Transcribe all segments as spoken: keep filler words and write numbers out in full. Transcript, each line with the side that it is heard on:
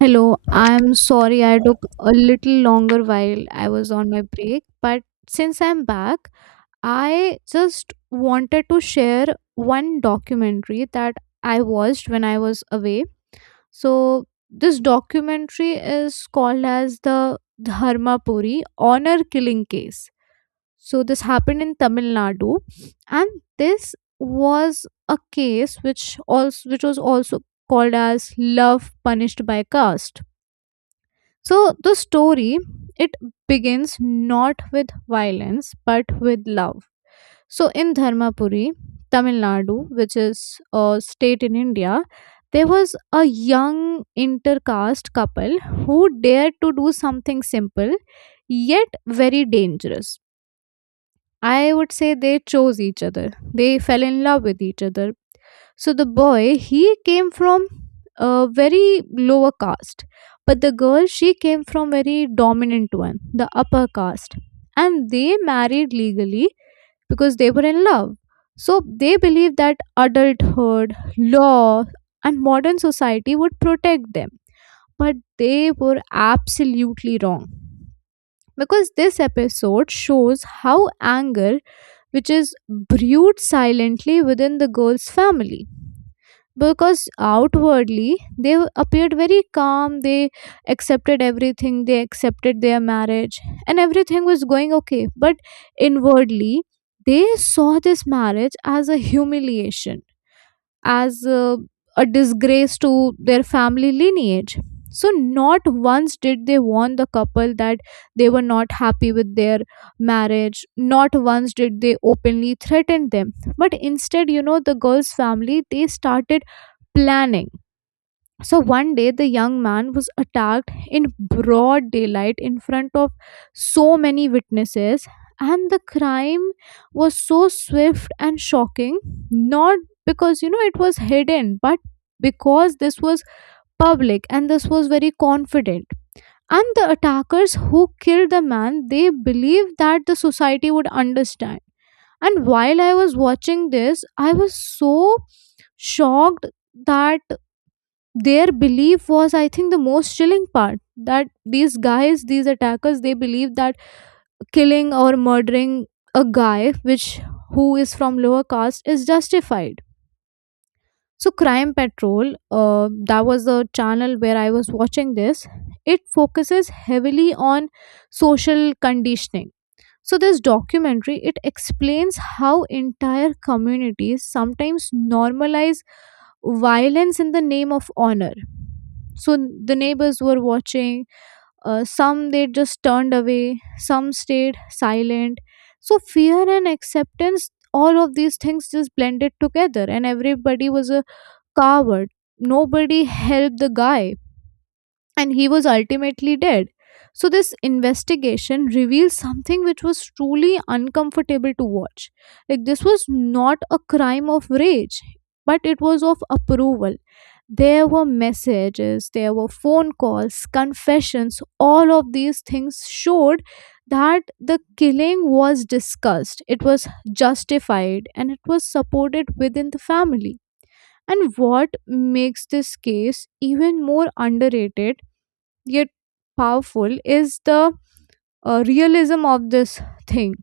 right: Hello, I'm sorry I took a little longer while I was on my break, but since I'm back, I just wanted to share one documentary that I watched when I was away. So, this documentary is called as the Dharmapuri Honor Killing Case. So, this happened in Tamil Nadu, and this was a case which also which was also called as love punished by caste. So the story, it begins not with violence but with love. So in Dharmapuri, Tamil Nadu, which is a state in India, there was a young intercaste couple who dared to do something simple yet very dangerous. I would say they chose each other. They fell in love with each other. So the boy, he came from a very lower caste, but the girl, she came from very dominant one, the upper caste. And they married legally because they were in love. So they believed that adulthood, law, and modern society would protect them. But they were absolutely wrong. Because this episode shows how anger, which is brewed silently within the girl's family, because outwardly they appeared very calm, they accepted everything, they accepted their marriage, and everything was going okay, but inwardly they saw this marriage as a humiliation, as a, a disgrace to their family lineage. So not once did they warn the couple that they were not happy with their marriage, not once did they openly threaten them, but instead, you know, the girl's family, they started planning. So one day, the young man was attacked in broad daylight in front of so many witnesses, and the crime was so swift and shocking, not because, you know, it was hidden, but because this was public and this was very confident. And the attackers who killed the man, they believed that the society would understand. And while I was watching this, I was so shocked that their belief was, I think, the most chilling part, that these guys, these attackers, they believe that killing or murdering a guy which who is from lower caste is justified. So crime patrol, uh, that was the channel where I was watching this. It focuses heavily on social conditioning. So this documentary, it explains how entire communities sometimes normalize violence in the name of honor. So the neighbors were watching, uh, some they just turned away, some stayed silent. So fear and acceptance, all of these things just blended together and everybody was a coward. Nobody helped the guy and he was ultimately dead. So, this investigation reveals something which was truly uncomfortable to watch. Like, this was not a crime of rage, but it was of approval. There were messages, there were phone calls, confessions, all of these things showed that the killing was discussed, it was justified, and it was supported within the family. And what makes this case even more underrated yet powerful is the uh, realism of this thing,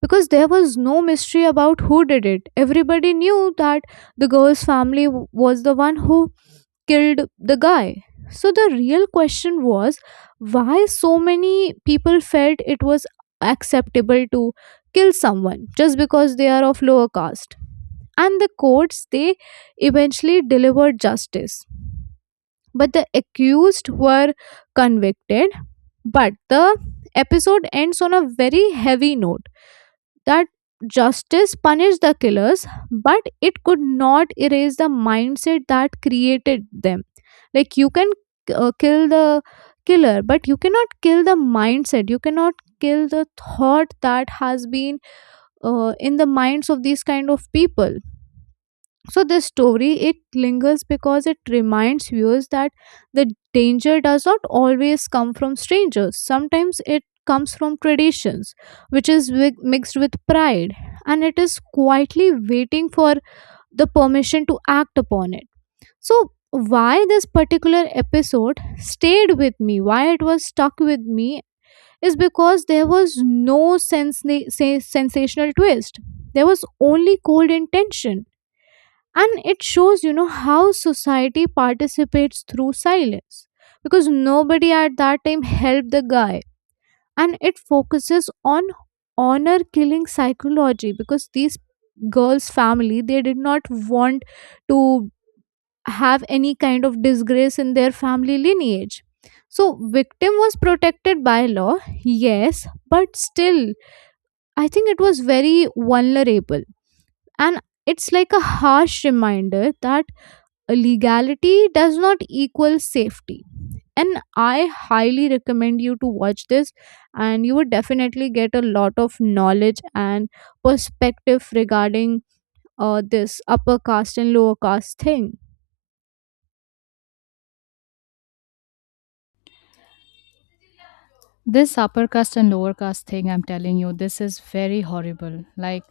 right: because there was no mystery about who did it. Everybody knew that the girl's family w- was the one who killed the guy. So the real question was why so many people felt it was acceptable to kill someone just because they are of lower caste. And the courts, they eventually delivered justice, but the accused were convicted. But the episode ends on a very heavy note, that justice punished the killers, but it could not erase the mindset that created them. Like, you can uh, kill the killer, but you cannot kill the mindset. You cannot kill the thought that has been uh, in the minds of these kind of people. So this story, it lingers because it reminds viewers that the danger does not always come from strangers, sometimes it comes from traditions which is wi- mixed with pride, and it is quietly waiting for the permission to act upon it. So why this particular episode stayed with me, why it was stuck with me, is because there was no sense- sensational twist. There was only cold intention. And it shows, you know, how society participates through silence, because nobody at that time helped the guy. And it focuses on honor killing psychology because these girls family, they did not want to have any kind of disgrace in their family lineage. So victim was protected by law, yes, but still I think it was very vulnerable. And it's like a harsh reminder that legality does not equal safety. And I highly recommend you to watch this and you would definitely get a lot of knowledge and perspective regarding uh, this upper caste and lower caste thing.
left: This upper caste and lower caste thing, I'm telling you, this is very horrible. Like,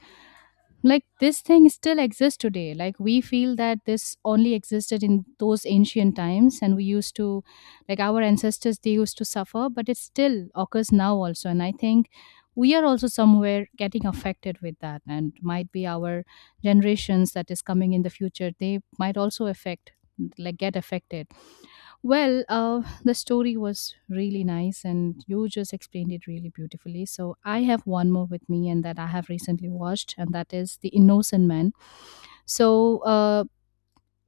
left: like this thing still exists today. Like, we feel that this only existed in those ancient times, and we used to, like, our ancestors, they used to suffer, but it still occurs now also. And I think we are also somewhere getting affected with that, and might be our generations that is coming in the future. They might also affect, like, get affected. Well, uh, the story was really nice, and you just explained it really beautifully. So, I have one more with me, and that I have recently watched, and that is The Innocent Man. So, uh,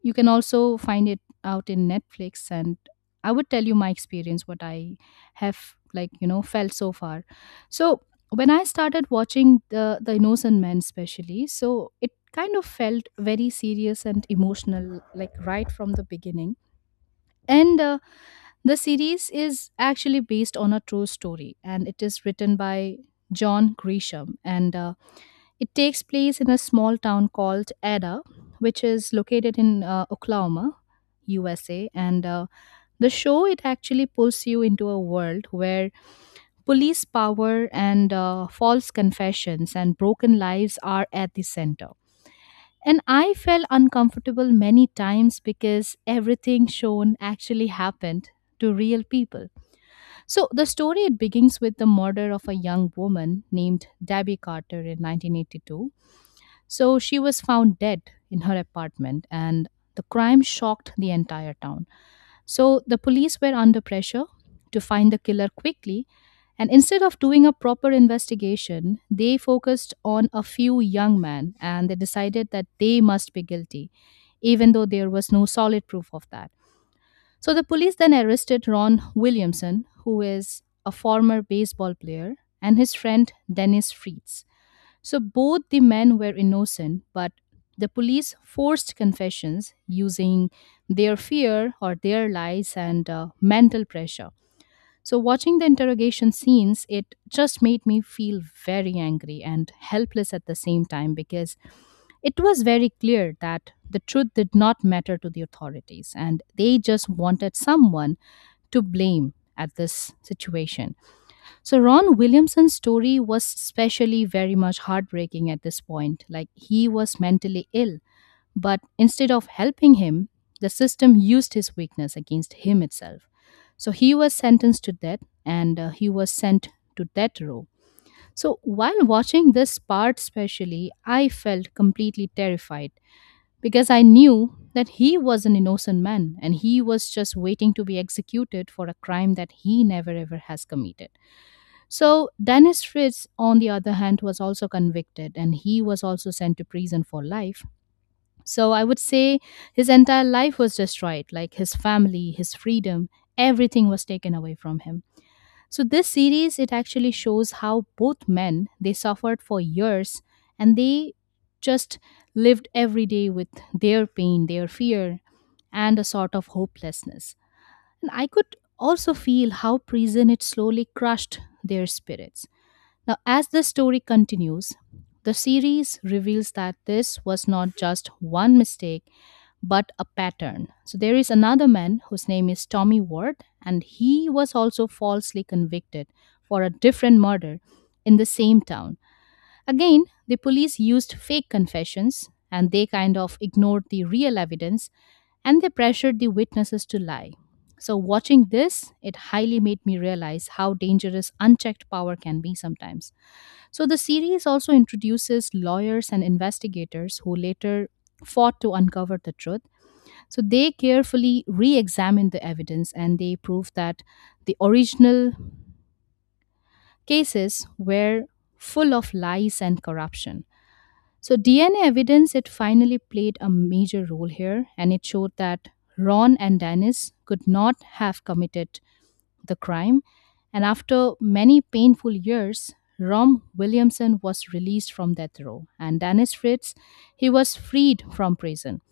left: you can also find it out in Netflix, and I would tell you my experience, what I have, like you know felt so far. So, when I started watching the The Innocent Man, especially, so it kind of felt very serious and emotional, like right from the beginning, and. Uh, the series is actually based on a true story and it is written by John Grisham, and uh, it takes place in a small town called Ada, which is located in uh, Oklahoma, U S A. And uh, the show, it actually pulls you into a world where police power and uh, false confessions and broken lives are at the center. And I felt uncomfortable many times because everything shown actually happened to real people. So the story, it begins with the murder of a young woman named Debbie Carter in nineteen eighty-two. So she was found dead in her apartment and the crime shocked the entire town. So the police were under pressure to find the killer quickly, and instead of doing a proper investigation, they focused on a few young men and they decided that they must be guilty, even though there was no solid proof of that. So the police then arrested Ron Williamson, who is a former baseball player, and his friend Dennis Fritz. So both the men were innocent, but the police forced confessions using their fear or their lies and uh, mental pressure. So watching the interrogation scenes, it just made me feel very angry and helpless at the same time, because it was very clear that the truth did not matter to the authorities and they just wanted someone to blame at this situation. So, Ron Williamson's story was especially very much heartbreaking at this point. Like, he was mentally ill, but instead of helping him, the system used his weakness against him itself. So, he was sentenced to death and uh, he was sent to death row. So, while watching this part, especially, I felt completely terrified because I knew that he was an innocent man and he was just waiting to be executed for a crime that he never ever has committed. So, Dennis Fritz, on the other hand, was also convicted and he was also sent to prison for life. So, I would say his entire life was destroyed, like his family, his freedom, everything was taken away from him. So this series, it actually shows how both men, they suffered for years and they just lived every day with their pain, their fear and a sort of hopelessness. And I could also feel how prison, it slowly crushed their spirits. Now as the story continues, the series reveals that this was not just one mistake but a pattern. So there is another man whose name is Tommy Ward, and he was also falsely convicted for a different murder in the same town. Again, the police used fake confessions and they kind of ignored the real evidence and they pressured the witnesses to lie. So, watching this, it highly made me realize how dangerous unchecked power can be sometimes. So, the series also introduces lawyers and investigators who later fought to uncover the truth, so they carefully re examined the evidence and they proved that the original cases were full of lies and corruption. So D N A evidence, it finally played a major role here and it showed that Ron and Dennis could not have committed the crime, and after many painful years Rom Williamson was released from death row and Dennis Fritz, he was freed from prison.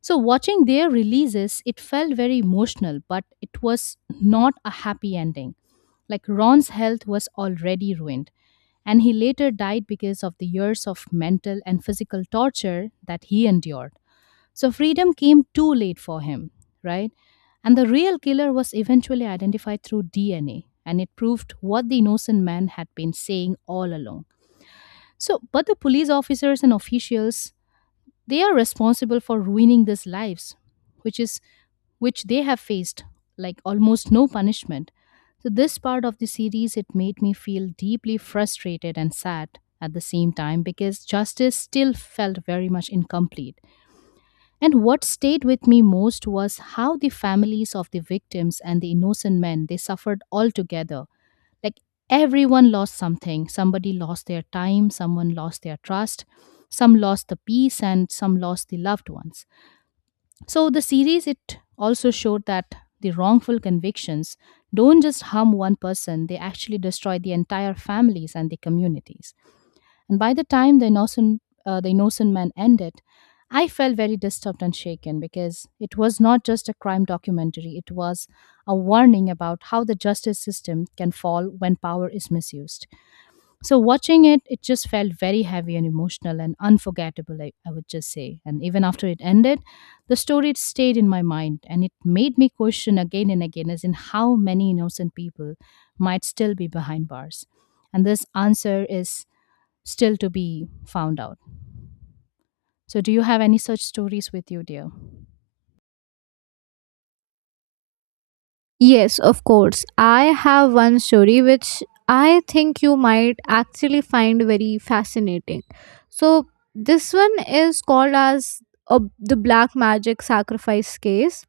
left: So watching their releases, it felt very emotional, but it was not a happy ending. Like, Ron's health was already ruined, and he later died because of the years of mental and physical torture that he endured. So freedom came too late for him, right? And the real killer was eventually identified through D N A, and it proved what the innocent man had been saying all along. So, but the police officers and officials, they are responsible for ruining these lives, which is, which they have faced like almost no punishment. So this part of the series, it made me feel deeply frustrated and sad at the same time, because justice still felt very much incomplete. And what stayed with me most was how the families of the victims and the innocent men, they suffered all together. Like, everyone lost something. Somebody lost their time, someone lost their trust, some lost the peace, and some lost the loved ones. So the series, it also showed that the wrongful convictions don't just harm one person, they actually destroy the entire families and the communities. And by the time the innocent, uh, the innocent man ended, I felt very disturbed and shaken, because it was not just a crime documentary, it was a warning about how the justice system can fall when power is misused. So, watching it, it just felt very heavy and emotional and unforgettable, I, I would just say. And even after it ended, the story stayed in my mind and it made me question again and again as in how many innocent people might still be behind bars. And this answer is still to be found out. So, do you have any such stories with you, dear?
right: Yes, of course, I have one story which I think you might actually find very fascinating. So this one is called as uh, the black magic sacrifice case.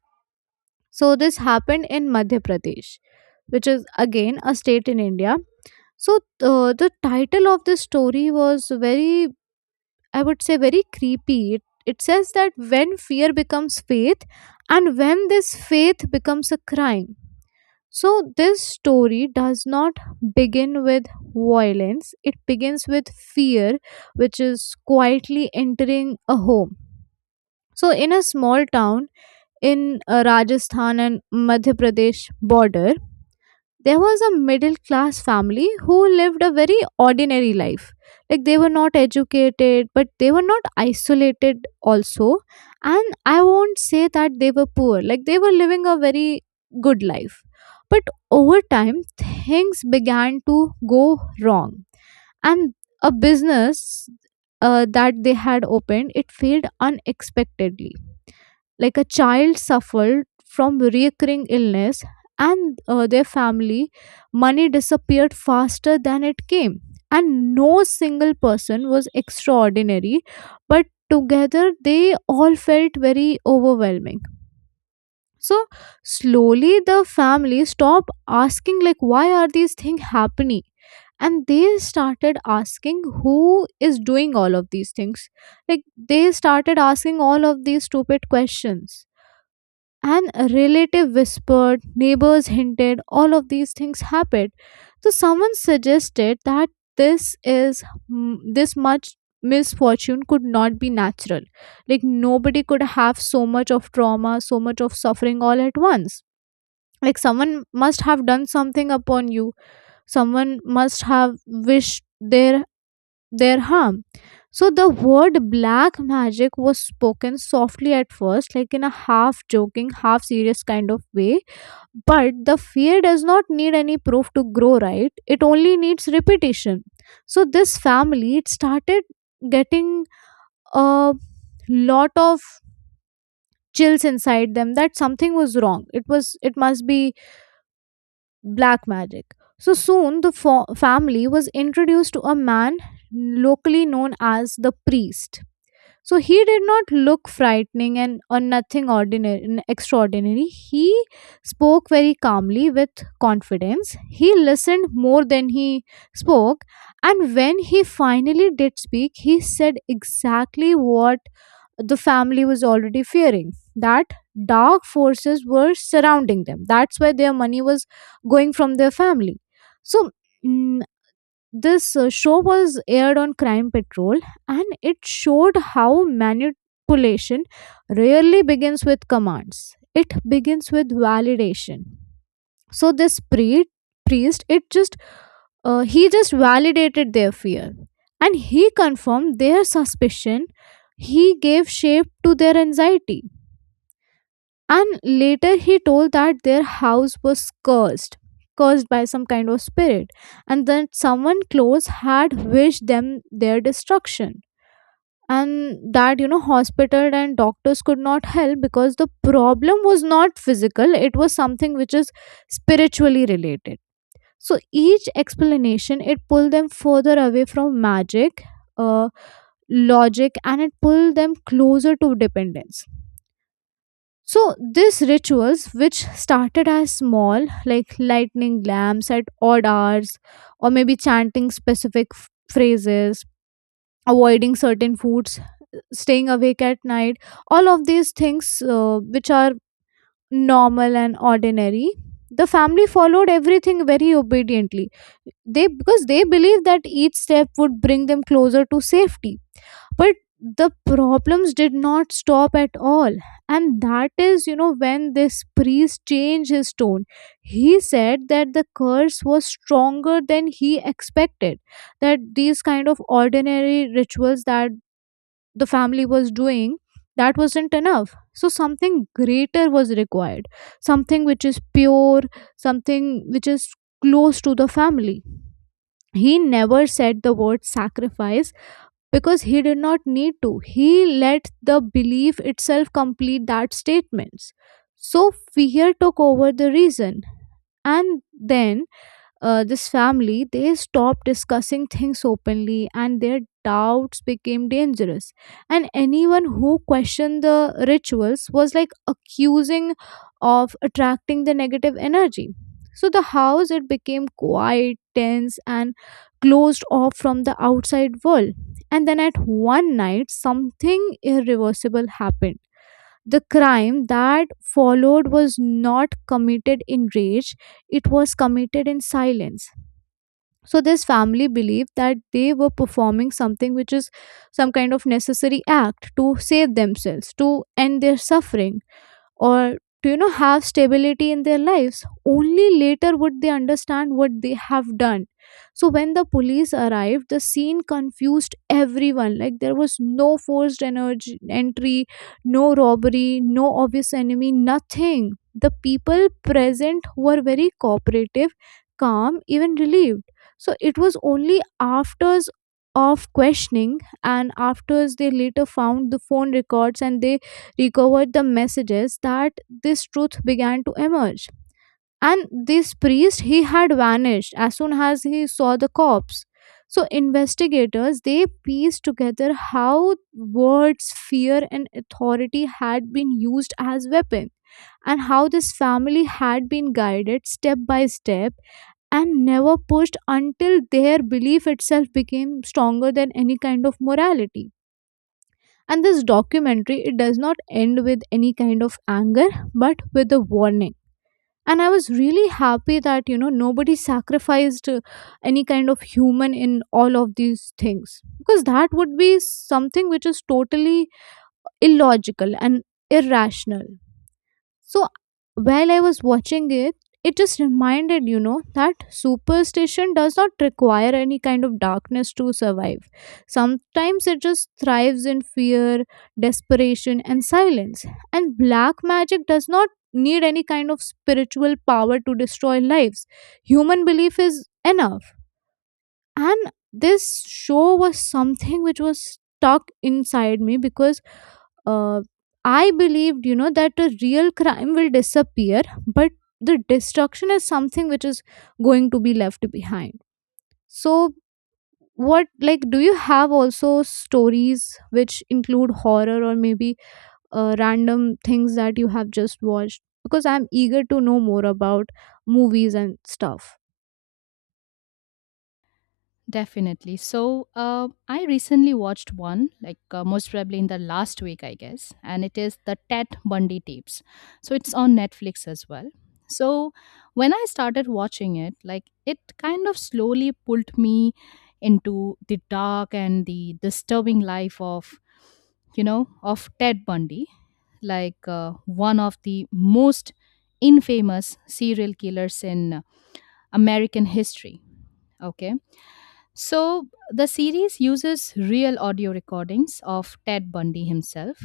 right: So this happened in Madhya Pradesh, which is again a state in India. So uh, the title of this story was very, I would say, very creepy. It, it says that when fear becomes faith, and when this faith becomes a crime. So this story does not begin with violence. It begins with fear, which is quietly entering a home. So, in a small town in uh, Rajasthan and Madhya Pradesh border, there was a middle class family who lived a very ordinary life. Like they were not educated, but they were not isolated also. And I won't say that they were poor, like they were living a very good life. But over time, things began to go wrong. And a business uh, that they had opened, it failed unexpectedly. Like a child suffered from recurring illness, and uh, their family money disappeared faster than it came. And no single person was extraordinary, but together they all felt very overwhelming. So slowly the family stopped asking, like, why are these things happening, and they started asking who is doing all of these things. Like, they started asking all of these stupid questions. And a relative whispered, neighbors hinted, all of these things happened. So someone suggested that this is, mm, this much misfortune could not be natural. Like nobody could have so much of trauma, so much of suffering all at once. Like someone must have done something upon you. Someone must have wished their their harm. So the word black magic was spoken softly at first, like in a half joking, half serious kind of way. But the fear does not need any proof to grow, right? It only needs repetition. So this family, it started getting a lot of chills inside them that something was wrong. It was, it must be black magic. So soon the fo- family was introduced to a man locally known as the priest. So he did not look frightening and or nothing ordinary, n- extraordinary. He spoke very calmly with confidence. He listened more than he spoke, and when he finally did speak, he said exactly what the family was already fearing: that dark forces were surrounding them. That's why their money was going from their family. So, this uh, show was aired on Crime Patrol, and it showed how manipulation rarely begins with commands, it begins with validation. So, this pre- priest, it just uh, he just validated their fear and he confirmed their suspicion. He gave shape to their anxiety, and later he told that their house was cursed, cursed by some kind of spirit, and that someone close had wished them their destruction. And that, you know, hospital and doctors could not help because the problem was not physical, it was something which is spiritually related. So each explanation, it pulled them further away from magic, uh, logic, and it pulled them closer to dependence. So these rituals, which started as small, like lighting lamps at odd hours, or maybe chanting specific f- phrases, avoiding certain foods, staying awake at night, all of these things uh, which are normal and ordinary, the family followed everything very obediently. They, because they believed that each step would bring them closer to safety. But the problems did not stop at all, and that is, you know, when this priest changed his tone. He said that the curse was stronger than he expected, that these kind of ordinary rituals that the family was doing, that wasn't enough, so something greater was required, something which is pure, something which is close to the family. He never said the word sacrifice because he did not need to. He let the belief itself complete that statements. So fear took over the reason. And then uh, this family, they stopped discussing things openly and their doubts became dangerous, and anyone who questioned the rituals was like accusing of attracting the negative energy. So the house, it became quiet, tense, and closed off from the outside world. And then at one night, something irreversible happened. The crime that followed was not committed in rage, it was committed in silence. So this family believed that they were performing something which is some kind of necessary act to save themselves, to end their suffering, or, do you know, have stability in their lives. Only later would they understand what they have done. So when the police arrived, the scene confused everyone. Like, there was no forced energy entry, no robbery, no obvious enemy, nothing. The people present were very cooperative, calm, even relieved. So it was only afters of questioning and afters they later found the phone records, and they recovered the messages that this truth began to emerge. And this priest, he had vanished as soon as he saw the corpse. So investigators, they pieced together how words, fear, and authority had been used as weapon, and how this family had been guided step by step and never pushed until their belief itself became stronger than any kind of morality. And this documentary, it does not end with any kind of anger, but with a warning. And I was really happy that, you know, nobody sacrificed uh, any kind of human in all of these things. Because that would be something which is totally illogical and irrational. So while I was watching it, it just reminded, you know, that superstition does not require any kind of darkness to survive. Sometimes it just thrives in fear, desperation, and silence. And black magic does not need any kind of spiritual power to destroy lives. Human belief is enough. And this show was something which was stuck inside me because uh, I believed, you know, that a real crime will disappear, but the destruction is something which is going to be left behind. So what, like, do you have also stories which include horror or maybe uh, random things that you have just watched, because I'm eager to know more about movies and stuff.
left: Definitely. So, uh, I recently watched one, like, uh, most probably in the last week, I guess, and it is the Ted Bundy tapes. So, it's on Netflix as well. So, when I started watching it, like, it kind of slowly pulled me into the dark and the disturbing life of, you know, of Ted Bundy, like, uh, one of the most infamous serial killers in uh, American history. Okay, so, the series uses real audio recordings of Ted Bundy himself,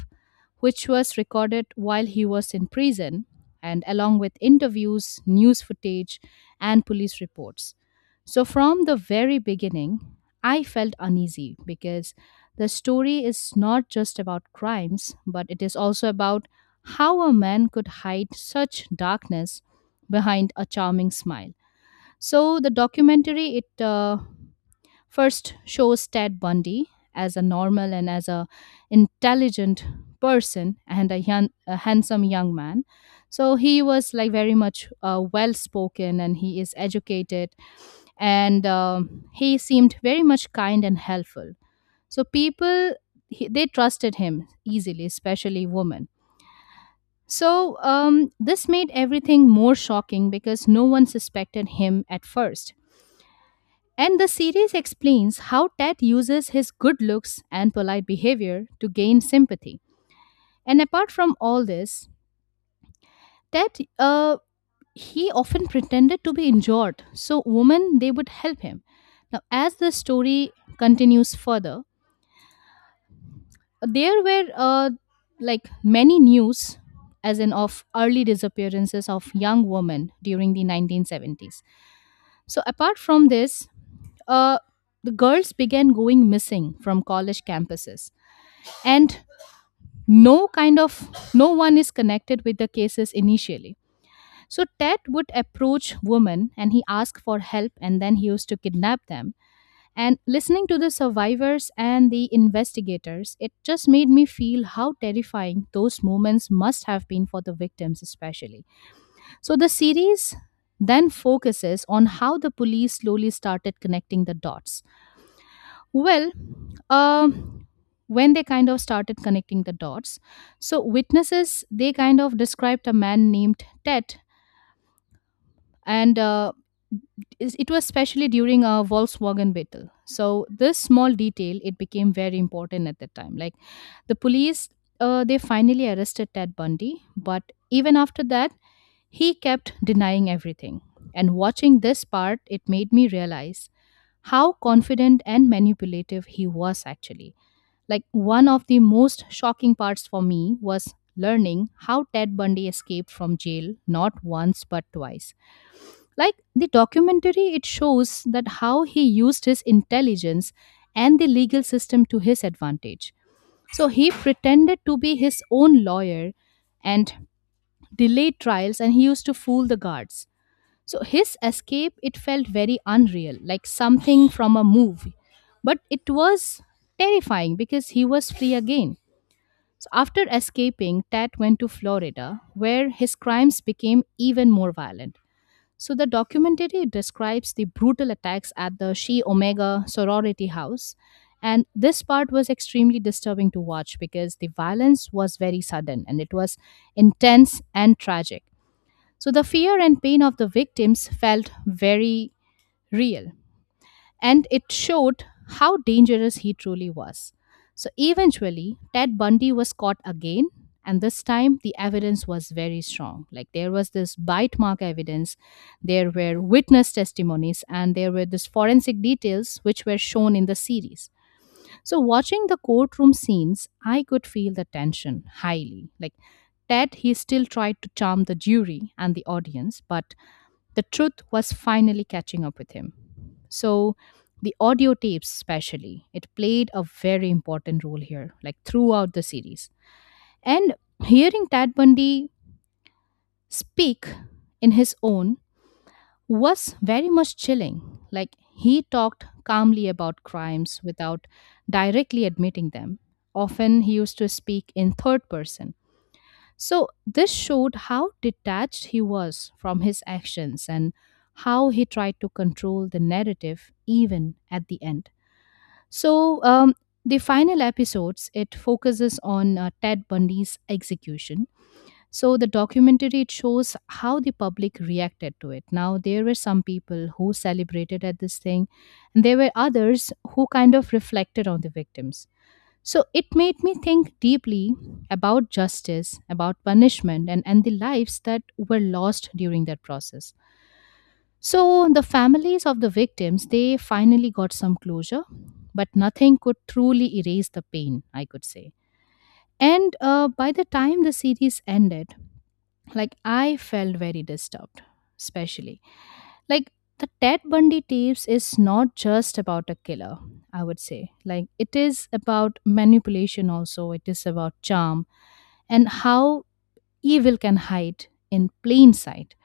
left: which was recorded while he was in prison, and along with interviews, news footage, and police reports. So, from the very beginning, I felt uneasy because the story is not just about crimes, but it is also about how a man could hide such darkness behind a charming smile. So the documentary it uh, first shows Ted Bundy as a normal and as a intelligent person and a young, a handsome young man. So he was like very much uh, well spoken and he is educated, and um, he seemed very much kind and helpful. So people he, they trusted him easily, especially women. So um, this made everything more shocking because no one suspected him at first. And the series explains how Ted uses his good looks and polite behavior to gain sympathy. And apart from all this, Ted, uh, he often pretended to be injured so women they would help him. Now, as the story continues further, there were uh, like many news, as in of early disappearances of young women during the nineteen seventies. So apart from this, uh, the girls began going missing from college campuses, and no kind of, no one is connected with the cases initially. So Ted would approach women and he asked for help and then he used to kidnap them. And listening to the survivors and the investigators, it just made me feel how terrifying those moments must have been for the victims, especially. So the series then focuses on how the police slowly started connecting the dots. Well, um, when they kind of started connecting the dots, so witnesses they kind of described a man named Ted, and uh, is- it was especially during a Volkswagen battle. So this small detail, it became very important at that time. Like, the police, uh, they finally arrested Ted Bundy, but even after that, he kept denying everything. And watching this part, it made me realize how confident and manipulative he was actually. Like, one of the most shocking parts for me was learning how Ted Bundy escaped from jail not once but twice. Like, the documentary, it shows that how he used his intelligence and the legal system to his advantage. So he pretended to be his own lawyer and delayed trials and he used to fool the guards. So his escape, it felt very unreal, like something from a movie. But it was terrifying because he was free again. So after escaping, Tat went to Florida, where his crimes became even more violent. So the documentary describes the brutal attacks at the Chi Omega sorority house. And this part was extremely disturbing to watch because the violence was very sudden and it was intense and tragic. So the fear and pain of the victims felt very real and it showed how dangerous he truly was. So eventually, Ted Bundy was caught again, and this time the evidence was very strong. Like there was this bite mark evidence, there were witness testimonies, and there were this forensic details which were shown in the series. So watching the courtroom scenes, I could feel the tension highly. Like Ted, he still tried to charm the jury and the audience, but the truth was finally catching up with him. So, the audio tapes, especially, it played a very important role here, like throughout the series. And hearing Tad Bundy speak in his own was very much chilling. Like, he talked calmly about crimes without directly admitting them. Often, he used to speak in third person, so this showed how detached he was from his actions and how he tried to control the narrative even at the end. So, um, the final episodes it focuses on uh, Ted Bundy's execution. So the documentary it shows how the public reacted to it. Now there were some people who celebrated at this thing, and there were others who kind of reflected on the victims. So it made me think deeply about justice, about punishment, and, and the lives that were lost during that process. So the families of the victims, they finally got some closure, but nothing could truly erase the pain, I could say. And uh, by the time the series ended, like I felt very disturbed, especially. Like the Ted Bundy tapes is not just about a killer, I would say. Like it is about manipulation also, it is about charm and how evil can hide in plain sight.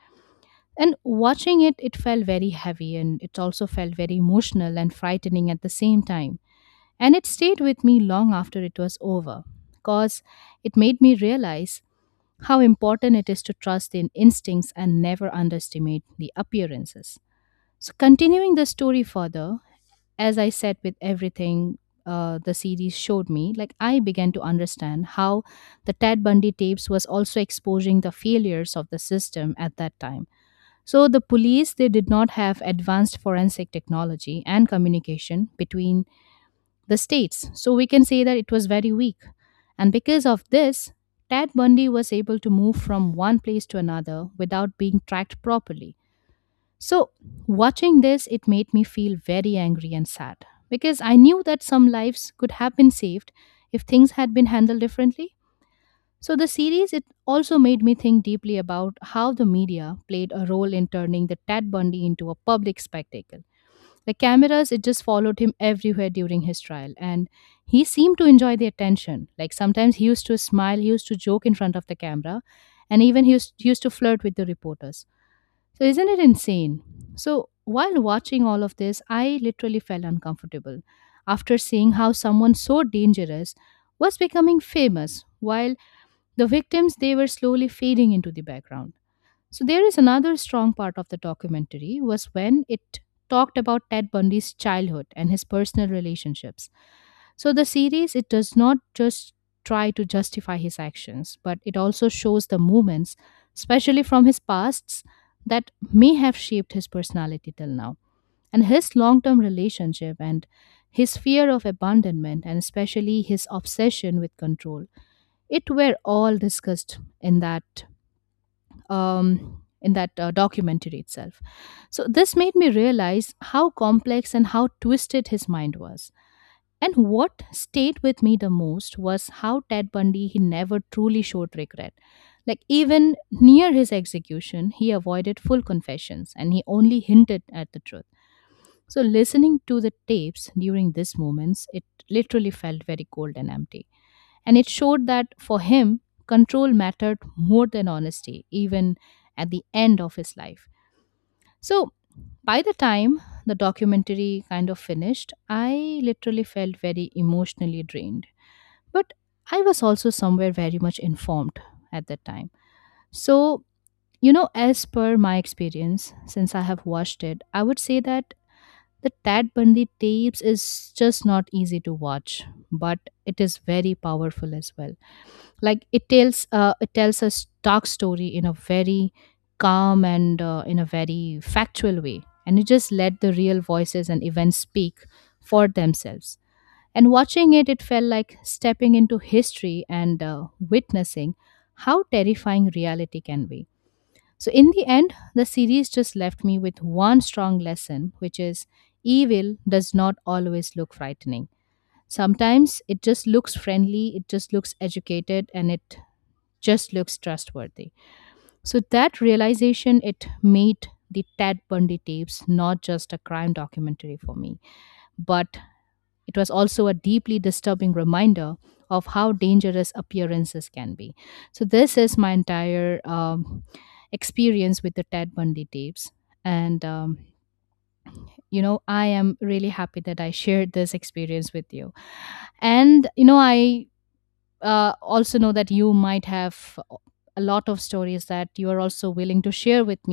left: And watching it, it felt very heavy and it also felt very emotional and frightening at the same time. And it stayed with me long after it was over because it made me realize how important it is to trust in instincts and never underestimate the appearances. So, continuing the story further, as I said with everything uh, the series showed me, like I began to understand how the Ted Bundy tapes was also exposing the failures of the system at that time. So, the police they did not have advanced forensic technology and communication between the states. So, we can say that it was very weak. And because of this, Ted Bundy was able to move from one place to another without being tracked properly. So, watching this, it made me feel very angry and sad because I knew that some lives could have been saved if things had been handled differently. So, the series, it also made me think deeply about how the media played a role in turning the Ted Bundy into a public spectacle. The cameras, it just followed him everywhere during his trial, and he seemed to enjoy the attention. Like sometimes he used to smile, he used to joke in front of the camera, and even he used, he used to flirt with the reporters. So, isn't it insane? So, while watching all of this, I literally felt uncomfortable after seeing how someone so dangerous was becoming famous while the victims they were slowly fading into the background. So there is another strong part of the documentary was when it talked about Ted Bundy's childhood and his personal relationships. So the series it does not just try to justify his actions, but it also shows the moments, especially from his pasts, that may have shaped his personality till now. And his long term relationship and his fear of abandonment and especially his obsession with control. It were all discussed in that um, in that uh, documentary itself. So this made me realize how complex and how twisted his mind was. And what stayed with me the most was how Ted Bundy he never truly showed regret. Like even near his execution, he avoided full confessions and he only hinted at the truth. So listening to the tapes during these moments, it literally felt very cold and empty. And it showed that for him, control mattered more than honesty, even at the end of his life. So by the time the documentary kind of finished, I literally felt very emotionally drained. But I was also somewhere very much informed at that time. So, you know, as per my experience, since I have watched it, I would say that the Tad Bundy tapes is just not easy to watch, but it is very powerful as well. Like it tells uh, it tells a dark story in a very calm and uh, in a very factual way, and it just let the real voices and events speak for themselves. And watching it, it felt like stepping into history and uh, witnessing how terrifying reality can be. So in the end, the series just left me with one strong lesson, which is evil does not always look frightening. Sometimes it just looks friendly, it just looks educated, and it just looks trustworthy. So that realization it made the Ted Bundy tapes not just a crime documentary for me, but it was also a deeply disturbing reminder of how dangerous appearances can be. So this is my entire um, experience with the Ted Bundy tapes, and um, you know I am really happy that I shared this experience with you. And you know I uh, also know that you might have a lot of stories that you are also willing to share with me.